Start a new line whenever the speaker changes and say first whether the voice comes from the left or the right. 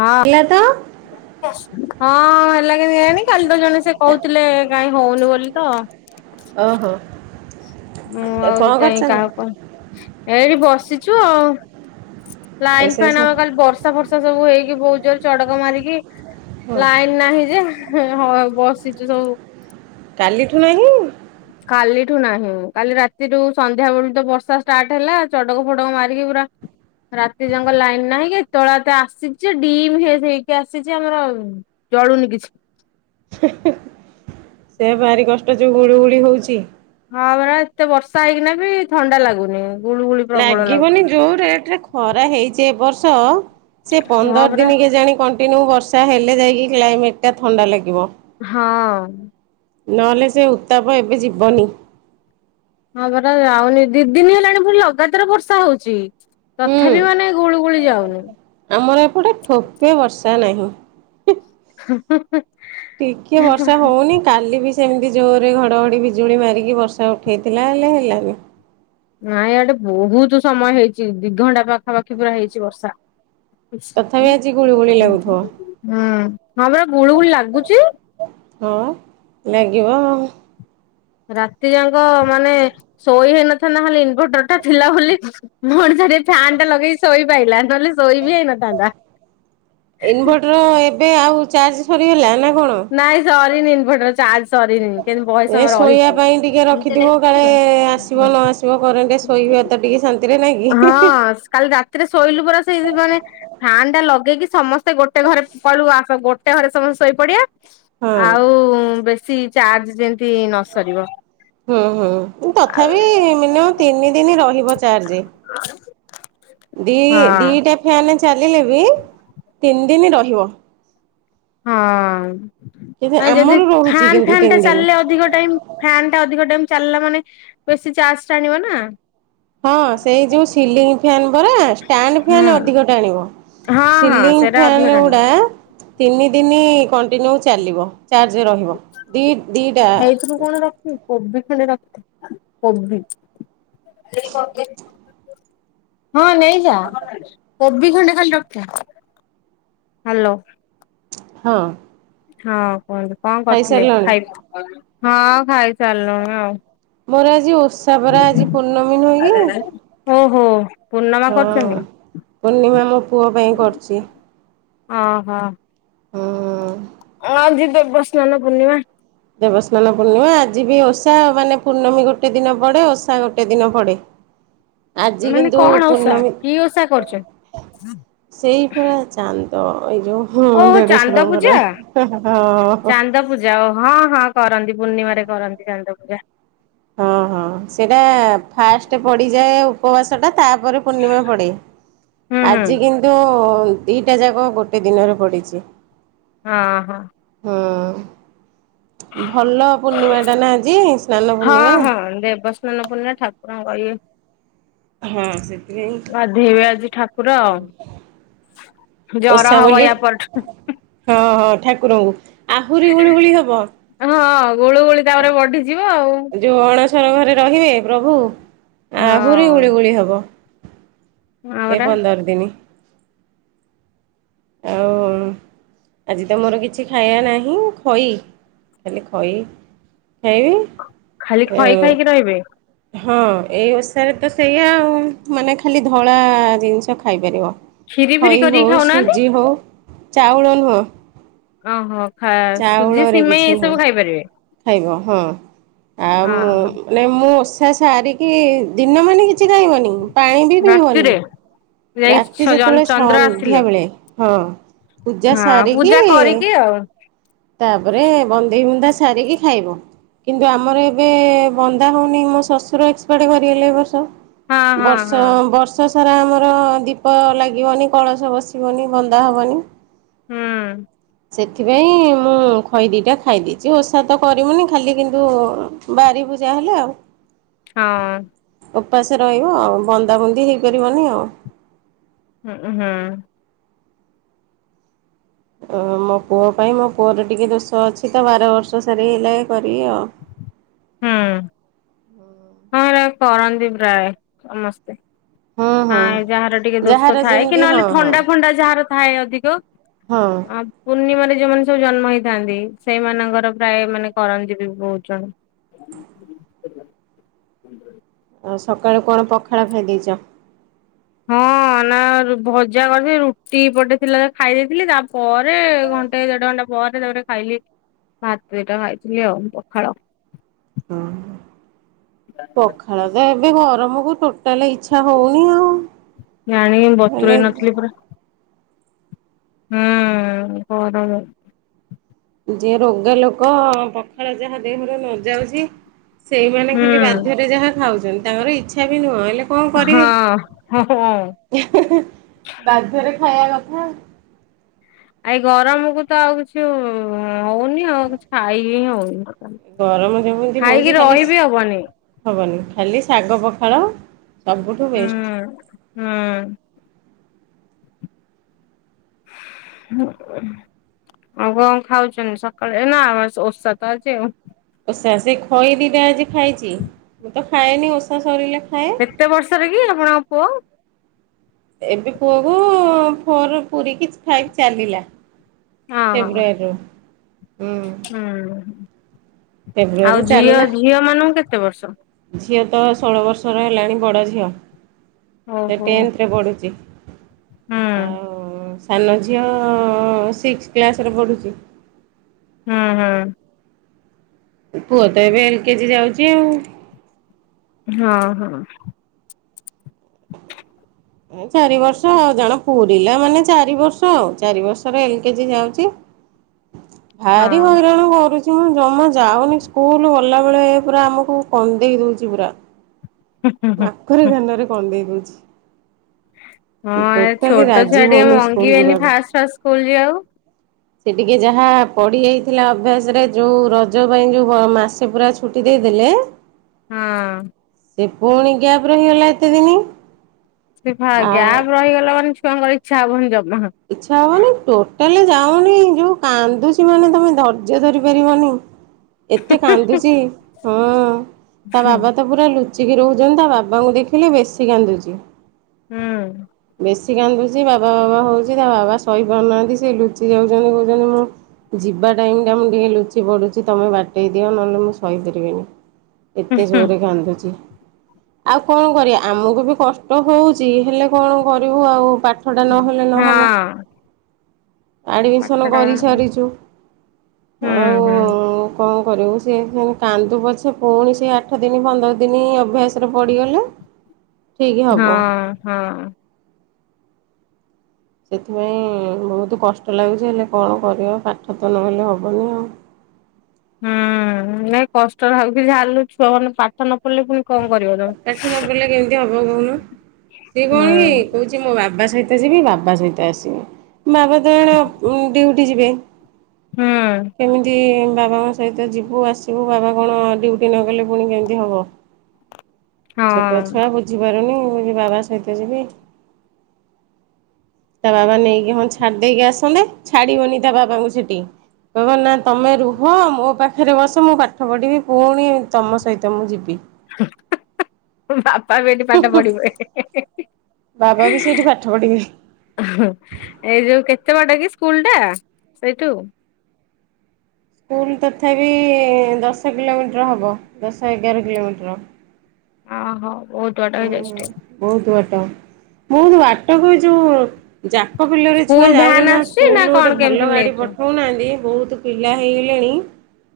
left: ହଁ
right: ହେଲା ତ
left: [unintelligible] ହଁ ହେଲା କେଇଜାଣି କାଲି ତ ଜଣେ ସେ କହୁଥିଲେ କାଇଁ ହଉନି ବୋଲି ତ
right: ଓ ହୋ।
left: ହଁ ଆଉ ସେଇଥି କାହା ପାଇଁ ଏଠି ବସିଚୁ ଆଉ। ଲାଇନ୍
right: ରୋଷେଇ
left: ଫ୍ୟାନ
right: ସ
left: ଆମର କାଲି ବର୍ଷା ଫର୍ଷା ସବୁ ହେଇକି ବହୁତ ଜୋର ଚଡକ ମାରିକି
right: ହଁ
left: ଲାଇନ ନାହିଁ ଯେ ହଁ ବସିଚୁ ସବୁ।
right: କାଲିଠୁ ନାହିଁ?
left: କାଲିଠୁ ନାହିଁ। କାଲି ରାତିରୁ ସନ୍ଧ୍ୟା ବେଳୁ ତ ବର୍ଷା ଷ୍ଟାର୍ଟ ହେଲା ଚଡକ ଫଡକ ମାରିକି ପୁରା ରାତି ଯାଙ୍କ ଲାଇନ ନାହିଁ କିତଳେ ତେ ଆସିଚି ଡିମ୍ ହେଇକି ଆସିଚି ଆମର ଜଳୁନି କିଛି।
right: ସେ ଭାରି କଷ୍ଟ ଯୋଉ ହୁଳିୁ ଗୁଳି ହଉଚି।
left: ହଁ ପରା ଏତେ ବର୍ଷା ହେଇକିନା ବି ଥଣ୍ଡା ଲାଗୁନି। ଗୁଳୁ ଗୁଳି ପ୍ରବଳ ଲାଗୁଛି।
right: ଲାଗିବନି ଯୋଉ ରେଟରେ ଖରା ହେଇଚି ଏବ ବର୍ଷ ସେ
left: ହଁ
right: ପନ୍ଦର
left: ପରା
right: ଦିନ କେ ଜାଣି କଣ୍ କଣ୍ଟିନ୍ୟୁ ବର୍ଷା ହେଲେ ଯାଇକି କ୍ଲାଇମେଟ ଟା ଥଣ୍ଡା ଲାଗିବ।
left: ହଁ।
right: ନହେଲେ ସେ ଉତ୍ତାପ ଏବେ ଯିବନି।
left: ହଁ ପରା ଯାଉନି ଦି ଦିନି ହେଲାଣି ଫୁଣି ଲଗାତାର ବର୍ଷା ହଉଚି।
right: ହୁଁ
left: ତଥାପି ମାନେ ଗୁଳିୁଗୁଳି ଯାଉନି।
right: ଆମର ଏପଟେ ଠୋପେ ବର୍ଷା ନାହିଁ। ଟିକେ ବର୍ଷା ହଉନି। କାଲି ବି ସେମିତି ଜୋରେ ଘଡ଼ଘଡ଼ି ବିଜୁଳି ମାରିକି ବର୍ଷା ଉଠାଇଥିଲା ହେଲେ ହେଲାନି।
left: ନାଁ ଇଆଡ଼େ ବୋହୁତ ସମୟ ହେଇଚି ଦିଘଣ୍ଟା ପାଖାପାଖି ପୁରା ହେଇଚି ବର୍ଷା। ଉସିଘ୍ନେ
right: ତଥାପି ଆଜି ଗୁଳିୁଗୁଳି
left: ଉଁ
right: ଲାଗୁଥିବ
left: ହଁ ପରା ଗୁଳୁଗୁଳି ଲାଗୁଚି।
right: ହଁ ଲାଗିବ ଆଉ।
left: ରାତି ଯାଁକ ମାନେ ଶୋଇ ହେଇନଥାନ୍ତା ହେଲେ ଇନଭଟର୍ ଟା ଥିଲା ବୋଲି। ମୁଁ ହଁ ଟି ଛାଡ଼ି ଫ୍ୟାନ୍ ଟା ଲଗେଇ ଶୋଇପାଇଲା ନହେଲେ ଶୋଇ ବିି ହେଇନଥାନ୍ତା।
right: ଇନଭର୍ଟର୍ ଏବେ ଆଉ ଚାର୍ଜ ସରିଗଲା ନା କଣ?
left: ନାଇଁ ସରିନି ଇନଭଟର ଚାର୍ଜ ସରିନି କେନ୍ତି ବହେ
right: ଏ
left: ସମୟ ରହିଚି।
right: ଏ ଆସିବ ନ ଆସିବ କରେଣ୍ଟ୍ ଶୋଇବା ତ ଟିକେ ଶାନ୍ତିରେ ନାଇଁ କି?
left: ହଁ କାଲି ରା ଥିରେ ଶୋଇଲୁ ପରା ସେଇ ମାନେ ଫ୍ୟାନ୍ ଟା ଲଗେଇକି ସମସ୍ତେ ଗୋଟେ ଘରେ କଳୁ ଆସ ଗୋ ଟେ ହରେ ସମସ୍ତେ ଶୋଇପଡି଼ଆ
right: ହଁ
left: ଆଉ ବେଶୀ ଚାର୍ଜ ଯେନ୍ତି ନ ସରିବ।
right: ହୁଁ ହୁଁ ଉଁ ତଥାପି ମିନିମମ୍ ତିନି ଦିନି ରହିବ ଚାର୍ଜେ। ଦି
left: ହଁ
right: ଦିଟା ଫ୍ୟାନେ ଚାଲିଲେ ବି ତିନି ଦିନି ରହିବ।
left: ହଁ
right: କିନ୍ତୁ
left: ତ ଏଁ ଯଦି
right: ଆମର ରହୁଛି
left: ଫ୍ୟାନ୍
right: କିନ୍ତୁ
left: ଫ୍ୟାନ୍
right: ତିନି
left: ଟେ
right: ଦିନ।
left: ଚାଲିଲେ ଅଧିକ ଟାଇମ୍ ଫ୍ୟନ୍ ଟା ଅଧିକ ଟାଇମ୍ ଚାଲିଲା ମାନେ ବେଶୀ ଚାର୍ଜ ଟାଣିବ ନା।
right: ହଁ ସେଇ ଯୋଉ ସିଲିଙ୍ଗ ଫ୍ୟାନ୍ ପରା ଷ୍ଟାଣ୍ଡ
left: ହୁଁ
right: ଫ୍ୟାନ୍ ଅଧିକ ଟାଣିବ।
left: ହଁ ହଁ
right: ସିିଲିଙ୍ଗ
left: ସେଇଟା ଅଧିକ
right: ଫ୍ୟାନ୍
left: ଟାଣିବ।
right: ଉଡ଼ା ତିନି ଦିନି କଣ୍ଟିନ୍ୟୁ ଚାଲିବ ଚାର୍ଜ ରହିବ ଦି ଦିଟା।
left: ହେଇଥିରୁ କଣ ରଖିମି କୋବି ଖଣ୍ଡେ ରଖ କୋବି। ଲେଇ ପଗିନ୍ ହଁ ନେଇଯା କୋବି ଖଣ୍ଡେ ଖାଲି ରଖିଥା ହାଲୋ।
right: ହଁ।
left: ହଁ କୁହନ୍ତୁ କଣ କରଥୁଲେ
right: ଖାଇସାରିଲଣି
left: ଖାଇ ହଁ ଖାଇସାରିଲୁଣି ଆଉ।
right: ମୋର ଆଜି ଓଷା ପରା ଆଜି ପୂର୍ଣ୍ଣମୀ ନୁହଁ କି?
left: ଓହୋ। ପୂର୍ଣ୍ଣମା
right: ହଁ
left: କରୁଛନ୍ତି
right: ପୂର୍ଣ୍ଣିମା ମୋ ପୁଅ ପାଇଁ କରଚି।
left: ଅହ।
right: ହଁଁ।
left: ଆଜି ଦେବସ୍ନାନ ପୂର୍ଣ୍ଣିମା।
right: ଦେବସ୍ନାନ ପୂର୍ଣ୍ଣିମା ଆଜି ବି ଓଷା ମାନେ ପୂର୍ଣ୍ଣମୀ ଗୋଟେ ଦିନ ପଡ଼େ ଓଷା ଗୋଟେ ଦିନ ପଡ଼େ। ଆଜି
left: ମାନେ
right: କିନ୍ତୁ
left: କଣ ଓଷା
right: ପୂର୍ଣ୍ଣମୀ
left: କି ଓଷା କରୁଚୁ?
right: ସେଇ ପରା ଚାନ୍ଦ ଏଇ ଯୋଉଁ ହଁ
left: ଚାନ୍ଦ
right: ଦେଢଶୁରଙ୍କ ନାଁ ହଁ।
left: ଜାଅ ହଁ ହଁ କରନ୍ତି ପୂର୍ଣ୍ଣିମାରେ କରନ୍ତି ଚାନ୍ଦ ପୂଜା।
right: ହଁ ହଁ ସେଇଟା ଫାଷ୍ଟେ ପଡ଼ିଯାଏ ଉ ଉପବାସଟା ତାପରେ ପୂର୍ଣ୍ଣିମା ପଡ଼େ
left: ହୁଁ ହୁଁ
right: ଆଜି କିନ୍ତୁ ଦିଟା ଯାକ ଗୋଟେ ଦିନରେ ପଡ଼ିଚି।
left: ହଁ ହଁ।
right: ହଁ ଭଲ ପୂର୍ଣ୍ଣିମାଟା ନା ଆଜି ସ୍ନାନ
left: ହଁ
right: ପୂର୍ଣ୍ଣିମା।
left: ହଁ ଦେବସ୍ନାନ ପୂର୍ଣ୍ଣାମା ଠାକୁରଙ୍କ ଇଏ।
right: ହଁ ସେଥିପାଇଁ।
left: ଗାଧୋଇବେ ଆଜି ଠାକୁର ଆଉ। ଜର
right: ଓଷା
left: ହବ
right: ବୋଲି
left: ୟା ପରଠୁ।
right: ହଁ ହଁ ଠାକୁରଙ୍କୁ ଆହୁରି ଗୁଳିୁଗୁଳି ହବ।
left: ହଁ ଗୋଳୁ ଗୋଳି ତାପରେ ବଢିଯିବ ଆଉ।
right: ଯେଉଁ ଅଣସର ଘରେ ରହିବେ ପ୍ରଭୁ ଆହୁରି
left: ହଁ
right: ଗୁଳିଗୁଳି ହେବ।
left: ହଁ
right: ଏ
left: ପରା
right: ପନ୍ଦର ଦିନି। ଆଉ। ଆଜି ତ ମୋର କିଛି ଖାଇବା ନାହିଁ ଖେଇ ଖାଲି ଖେଇ। ହେଇ।
left: ଖାଲି ଖେଇ ଖାଇକି ରହିବେ।
right: ହଁ ଏଇ ଓଷାରେ ତ ସେଇଆା ଆଉ ମାନେ ଖାଲି ଧଳା ଜିନିଷ ଖାଇପାରିବ।
left: ଖିରି ଫିରି
right: ଖଇ
left: କରିକି
right: ହଉ
left: ଖାଉନାହାନ୍ତି
right: ସୁଜି ହଉ ଚାଉଳ ନୁହଁ‌।
left: ଓହୋ ଖା ସୁଜି
right: କିଛି
left: ସିମେଇଁ
right: ନୁହଁ
left: ଏସବୁ ଖାଇପାରିବେ?
right: ଖାଇବ ହଁ ଆ
left: ହଁ
right: ମୁଁ
left: ହଁ
right: ମାନେ ମୁଁ ଓଷା ସାରିକି ଦିନ ମାନେ କିଛି ଖାଇବନି ପାଣି ବି ପିଇବନି।
left: ରାତିରେ ଯାଇ
right: ରାତି ଯେତେବେଳେ
left: ଚନ୍ଦ୍ର ଆସିଲେ
right: ସନ୍ଧ୍ୟାବେଳେ ହଁ। ପୂଜା
left: ହଁ
right: ସାରିକି
left: ପୂଜା କରିକି ଆଉ
right: ତାପରେ ବନ୍ଦେଇ ବୁନ୍ଦା ସାରିକି ଖାଇବ। କିନ୍ତୁ ଆମର ଏବେ ବନ୍ଦା ହଉନି ମୋ ଶଶୁର ଏକ୍ସପାର୍ଡ୍ କରିଗଲେ ଏ ବର୍ଷ।
left: ହଁ ହଁ
right: ବର୍ଷ
left: ହଁ
right: ବର୍ଷ ବର୍ଷ ସାରା ଆମର ଦୀପ ଲାଗିବନି କଳସ ବସିବନି ବନ୍ଦା ହବନି।
left: ହୁଁ।
right: ସେଥି ପାଇଁ ମୁଁ ଖଇ ଦିଇଟା ଖାଇ ଦେଇଚି ଓଷା ତ କରିମୁନି ଖାଲି କିନ୍ତୁ ବାରିିବୁ ଯାହେଲେ ଆଉ।
left: ହଁ।
right: ଓପାସ ରହିବ ଆଉ ବନ୍ଦାବୁନ୍ଦି ହେଇପାରିବନି ଆଉ।
left: ହୁଁ-ହୁଁ।
right: ଉଁ ମୋ ପୁଅ ପାଇଁ ମୋ ପୁଅର ଟିକେ ଦୋଷ ଅଛି ତ ବାର ବର୍ଷ ସରିଗଲେ କରିବି ଆଉ।
left: ହୁଁ ହଁ ହେଟା କରନ୍ତି ପ୍ରାୟ ସମସ୍ତେ। ହଁ ଯାହାର ଟିକେ ଦୋଷ
right: ଯାହାର
left: ଥାଏ କି
right: ଯେମିତି ହଁ
left: ନହେଲେ
right: ହଁ
left: ଥଣ୍ଡା ଫଣ୍ଡା ଯାହାର ଥାଏ ଅଧିକ
right: ହଁ।
left: ଅ ପୂର୍ଣ୍ଣିମାରେ ଯୋଉମାନେ ସବୁ ଜନ୍ମ ହେଇଥାନ୍ତି ସେଇମାନଙ୍କର ପ୍ରାୟ ମାନେ କରନ୍ତି ବି ବହୁତ୍ ଜଣ।
right: ଆଉ ସକାଳୁ କଣ ପଖାଳ ଖାଇଦେଇଚ?
left: ହଁ। ନା ଭଜା କରିଥିଲି ରୁଟି ପଟେ ଥିଲା ଖାଇ ଦେଇଥିଲି ତାପରେ ଘଣ୍ଟେ ଦେଢ ଘଣ୍ଟା ପରେ ତାପରେ ଖାଇଲି ଭାତ ଦିଟା ଖାଇଥିଲି ଆଉ ପଖାଳ।
right: ହଁ ପଖାଳ ତ ଏବେ ଗରମକୁ ଟୋ ଟାଲ ଇଚ୍ଛା ହଉନି ଆଉ
left: ଜାଣିକି ବତୁରେଇ
right: ହେଲେ
left: ନଥିଲି ପୁରା ହୁଁ ଗରମ।
right: ଯିଏ ରୋଗେ ଲୋକ ପଖାଳ ଯାହା ଦେହରେ ନ ଯାଉଛି ସେଇମାନେ
left: ହୁଁ
right: ଖାଲି ବାଧ୍ୟରେ ଯାହା ଖାଉଛନ୍ତି ତାଙ୍କର ଇଚ୍ଛା ବି ନୁହଁ ହେଲେ କଣ କରିବେ
left: ହଁ ହଁ ହଁ
right: ଇହେ ହେ ବାଧ୍ୟରେ ଖାଇବା କଥା।
left: ଏଇ ଗରମକୁ ତ ଆଉ କିଛି ହଉନି ଆଉ କିଛି ଖାଇକି ହିଁ ହଉନି।
right: ଗରମ ଯେମିତି
left: ଖାଇକି
right: ହଉଛି ଖାଲି
left: ରହିବି ହବନି
right: ହବନି ଖାଲି ଶାଗ, ପଖାଳ ସବୁଠୁ ବେଷ୍ଟ।
left: ହଁ। [inaudible] ଆଉ କଣ ଖାଉଛନ୍ତି ସକାଳେ, ଏ ନା ଓଷା ତ ଆଜି ଆଉ।
right: ଓଷା ସେ ଖଇଦିଟା ଆଜି ଖାଇଚି। ମୁଁ ତ ଖାଏନି ଓଷା ସରିଲେ ଖାଏ।
left: କେତେ ବର୍ଷର କି ଆପଣଙ୍କ ପୁଅ?
right: ଏବେ ପୁଅକୁ ଫୋର୍ ପୁରିକି ଫାଇଭ୍ ଚାଲିଲା।
left: ହଁ ହଁ
right: ଫେବୃଆରିରୁ ହୁଁ।
left: ହୁଁ
right: ଫେବୃଆରୀରୁ
left: ଆଉ
right: ଚାଲିଲା
left: ଝିଅ-ଝିଅ ମାନଙ୍କୁ କେତେ ବର୍ଷ?
right: ଝିଅ ତ ଷୋଳ ବର୍ଷର ହେଲାଣି ବଡ଼ ଝିଅ। ସେ
left: ଓହୋ
right: ଟେନ୍ଥରେ ପଢୁଛି।
left: ହୁଁ
right: ଆଉ ସାନ ଝିଅ ସିକ୍ସ୍ କ୍ଲାସ୍ ରେ ପଢ଼ୁଛି।
left: ହୁଁ-ହୁଁ।
right: ପୁଅ ତ ଏବେ ଏଲ୍ କେ ଜି ଯାଉଚି ଆଉ।
left: ହଁ-ହଁ।
right: ଚାରି ବର୍ଷ ଆଉ ଜାଣ ପୁରିଲା ମାନେ ଚାରି ବର୍ଷ ଆଉ। ଚାରି ବର୍ଷର ଏଲ୍ କେ ଜି ଯାଉଚି।
left: [inaudible]
right: ଭାରି ହଇରାଣ କରୁଚି। ହୁଁ ଜମା ଯାଉନି ସ୍କୁଲ, ଗଲାବେଳେ ପୁରା ଆମକୁ କନ୍ଦେଇ ଦଉଛି ପୁରା।
left: [unintelligible]
right: [unintelligible] କନ୍ଦେଇ ଦଉଛି।
left: ହଁ ଏ
right: ଟୋଟାଲି
left: ଛୋଟ ଛୁଆ
right: ରାଜି
left: ଟିକେ
right: ହଉନି ସ୍କୁଲ
left: ମଙ୍ଗିବେନି
right: ଯିବାକୁ
left: ଫାଷ୍ଟ ଫାଷ୍ଟ ସ୍କୁଲ୍‌ ଯିବାକୁ।
right: ସେ ଟିକିଏ ଯାହା ପଡ଼ିି ଯାଇଥିଲା ଅଭ୍ୟାସରେ, ଯୋଉଁ ରଜ ପାଇଁ ଯୋଉଁ ମାସେ ପୁରା ଛୁଟି ଦେଇଦେଲେ
left: ହଁ।
right: ସେ ପୁଣି ଗ୍ୟାପ୍ ରହିଗଲା ଏତେ ଦିନି।
left: ସେ ପା
right: ଆଉ
left: ଗ୍ୟାପ୍ ରହିଗଲା ମାନେ ଛୁଆଙ୍କର ଇଚ୍ଛା ହବନି ଜମା।
right: ଇଛା ହବନି। ଟୋଟାଲି ଯାଉନି ଯୋଉ କାନ୍ଦୁଛି ମାନେ ତମେ ଧୈର୍ଯ୍ୟ ଧରି ପାରିବନି। ଏତେ କାନ୍ଦୁଛି। ହଁ ତା
left: ହୁଁ
right: ବାବା ତ ପୁ ପୁରା ଲୁଚିକି ରହୁଛନ୍ତି। ତା ବାବାଙ୍କୁ ଦେଖିଲେ ବେଶୀ କାନ୍ଦୁଚି।
left: ହୁଁ।
right: ବେଶୀ କାନ୍ଦୁଛି, ବାବା ବାବା ହଉଛି, ତା ବାବା ସହି ପାରୁନାହାନ୍ତି ସେ ଲୁଚି ଯାଉଛନ୍ତି। କହୁଛନ୍ତି ମୁଁ ଯିବା ଟାଇମ୍ ଟା ମୁଁ ଟିକେ ଲୁଚି ପଡ଼ୁଛି, ତମେ ବାଟେଇ ଦିଅ ନହେଲେ ମୁଁ ସହି ପାରିବିନି। ଏତେ ଜୋରେ କାନ୍ଦୁଛି। ଆଉ କଣ କରିବା? ଆମକୁ ବି କଷ୍ଟ ହଉଛି। ହେଲେ କଣ କରିବୁ ଆଉ? ପା ଠଟା ନହେଲେ ନହବ।
left: ହଁ।
right: ଆଡ଼ମିସନ୍
left: ପାଠଟା
right: କରିସାରିଛୁ,
left: ହୁଁ
right: ଆଉ
left: ହୁଁ
right: କଣ କରିବୁ? ସେ ସେମିତି କାନ୍ଦୁ ପଛେ ପୁଣି ସେ ଆଠ ଦିନ, ପନ୍ଦର ଦିନ ଅଭ୍ୟାସ ରେ ପଡ଼ିଗଲେ ଠିକ୍ ହବ।
left: ହଁ ହଁ।
right: ସେଥିପାଇଁ ବହୁତ କଷ୍ଟ ଲାଗୁଛି, ହେଲେ କଣ କରିବା? ପାଠ ତ ନହେଲେ ହବନି ଆଉ।
left: ହୁଁ ନାଇଁ କଷ୍ଟଲାଗୁ କି ଝାଲୁ ଛୁଆ ମାନେ ପାଠ ନ ପଢିଲେ ପୁଣି କଣ କରିବ? ତମେ?
right: ପାଠ ନ ପଢିଲେ କେମିତି ହବ କହୁନ? ସିଏ କଣ କି
left: ହୁଁ
right: କହୁଛି ମୋ ବାବା ସହିତ ଯିବି, ବାବା ସହିତ ଆସିବି। ବାବା ତ ଏଣେ ଉଁ ଡିଉଟି ଯିବେ।
left: ହୁଁ
right: କେମିତି ବାବାଙ୍କ ସହିତ ଯିବୁ ଆସିବୁ ବାବା କଣ ଡ୍ୟୁଟି ନଗଲେ ପୁଣି କେମିତି ହବ? ଛୋଟ ଛୁଆ
left: ହଁ
right: ବୁଝି ପାରୁନି କହୁଚି ବାବା ସହିତ ଯିବି। ତା ବାବା ନେଇକି ହଁ ଛାଡି ଦେଇକି ଆସନ୍ତେ, ଛାଡିବନି ତା ବାବାଙ୍କୁ ସେଠି। କହିବ ନା ତମେ ରୁହ, ମୋ ପାଖରେ ବସ, ମୁଁ ପାଠ ପଢ଼ିବି ପୁଣି ତମ ସହିତ ମୁଁ ଯିବି।
left: ବାପା ବି ଏଠି ପାଠ ପଢି [unintelligible]
right: ବାବା ବି ସେଇଠି ପାଠ ପଢିବେ।
left: ଏଇ ଯୋଉ କେତେ ବାଟ କି ସ୍କୁଲ ଟା ସେଇଠୁ?
right: ସ୍କୁଲ ତଥାପି ଦଶ କିଲୋମିଟର ହବ, ଦଶ ଏଗାର କିଲୋମିଟର।
left: ଓହୋ ବହୁତ୍ ବାଟ ହେଇଯାଉଚି।
right: କୁହନ୍ତୁ ଆଜ୍ଞା ବହୁତ ବାଟକୁ ଯୋଉ ଯାକ ବିଲରେ ଛୁଆ
left: ସ୍କୁଲ ଭ୍ୟାନ
right: ଯାଉଛନ୍ତି
left: ଆସୁଛି
right: ସ୍କୁଲୁ
left: ନା କଣ
right: ଗୋଟେ ଭଲ
left: କେମିତି
right: ଗାଡ଼ି
left: ନେଇଛୁ?
right: ପଠଉନାହାନ୍ତି, ବହୁତ ପିଲା ହେଇଗଲେଣି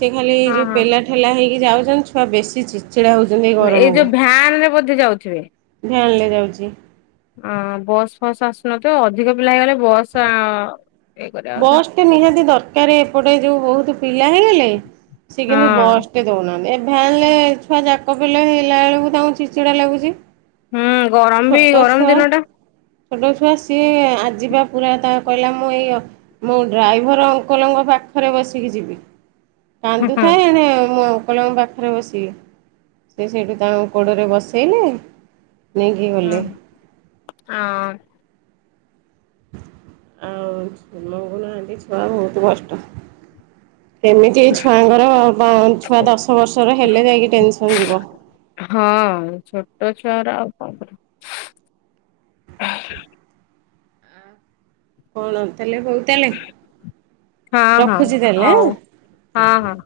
right: ସେ ଖାଲି
left: ହଁ
right: ଯେଉଁ
left: ହଁ
right: ପେଲା ଠେଲା ହେଇକି ଯାଉଛନ୍ତି ଛୁଆ ବେଶୀ ଚିଚିଡ଼ା ହେଉଚନ୍ତି।
left: ଏଇ ଯୋଉ ଭ୍ୟାନ ରେ ବୋଧେ ଯାଉଥିବେ।
right: ଭ୍ୟାନ୍ ରେ ଯାଉଛନ୍ତି।
left: ଅ ବସ୍ ଫସ୍ ଆସୁନଥିବ ଅଧିକ ପିଲା ହେଇଗଲେ ବସ୍ ଇଏ କରିବା କଥା।
right: ଗୋଟେ ନିହାତି ଦରକାର ଏପଟେ ଯୋଉ ବହୁତ ପିଲା ହେଇଗଲେ ସେ କିନ୍ତୁ
left: ହଁ
right: ବସ୍ ଟିକେ ଦେଉନାହାନ୍ତି ଏ ଭ୍ୟାାନେ ରେ ଛୁଆ ଯାକ ପିଲ ହେଇଗଲା ବେଳକୁ ତାଙ୍କୁ ଚିଡ୍ ଚିଡ଼ା ଲାଗୁଛି।
left: ହୁଁ ଗରମ ବି
right: ଛୋଟ
left: ଗରମ
right: ଛୁଆ
left: ଦିନ ଟା।
right: ଛୋଟ ଛୁଆ ସିଏ ଆଜିିବା ପୁରା ତା କହିଲା ମୁଁ ଏଇ ମୁଁ ଡ୍ରାଇଭର ଅଙ୍କଲଙ୍କ ପାଖରେ ବସିକି ଯିବି।
left: ହୁଁ
right: କାନ୍ଦୁଥାଏ ଏଣେ ମୁଁ ଅଙ୍କଲଙ୍କ ପାଖ ପାଖରେ ବସିବେ ସେ ସେଇଠୁ ତାଙ୍କ କୋଡ଼ରେ ବସେଇଲେ। ନେଇକି ଗଲେ।
left: ହୁଁ ହଁ।
right: ଆଉକୁନାହାନ୍ତି ଛୁଆ ବହୁତ କଷ୍ଟ ଏମିତି ଏ ଛୁଆଙ୍କର ଛୁଆ ଦଶ ବର୍ଷର ହେଲେ ଯାଇକି ଟେନସନ୍ ଯିବ।
left: ହଁ ଛୋଟ ଛୁଆର ତ।
right: କଣ ତାହେଲେ ବୋଉ ତାହେଲେ
left: ହଁ ହଁ
right: ରଖୁଛି ତାହାଲେ
left: ହଉ
right: ଆଉ।
left: ହଁ ହଁ।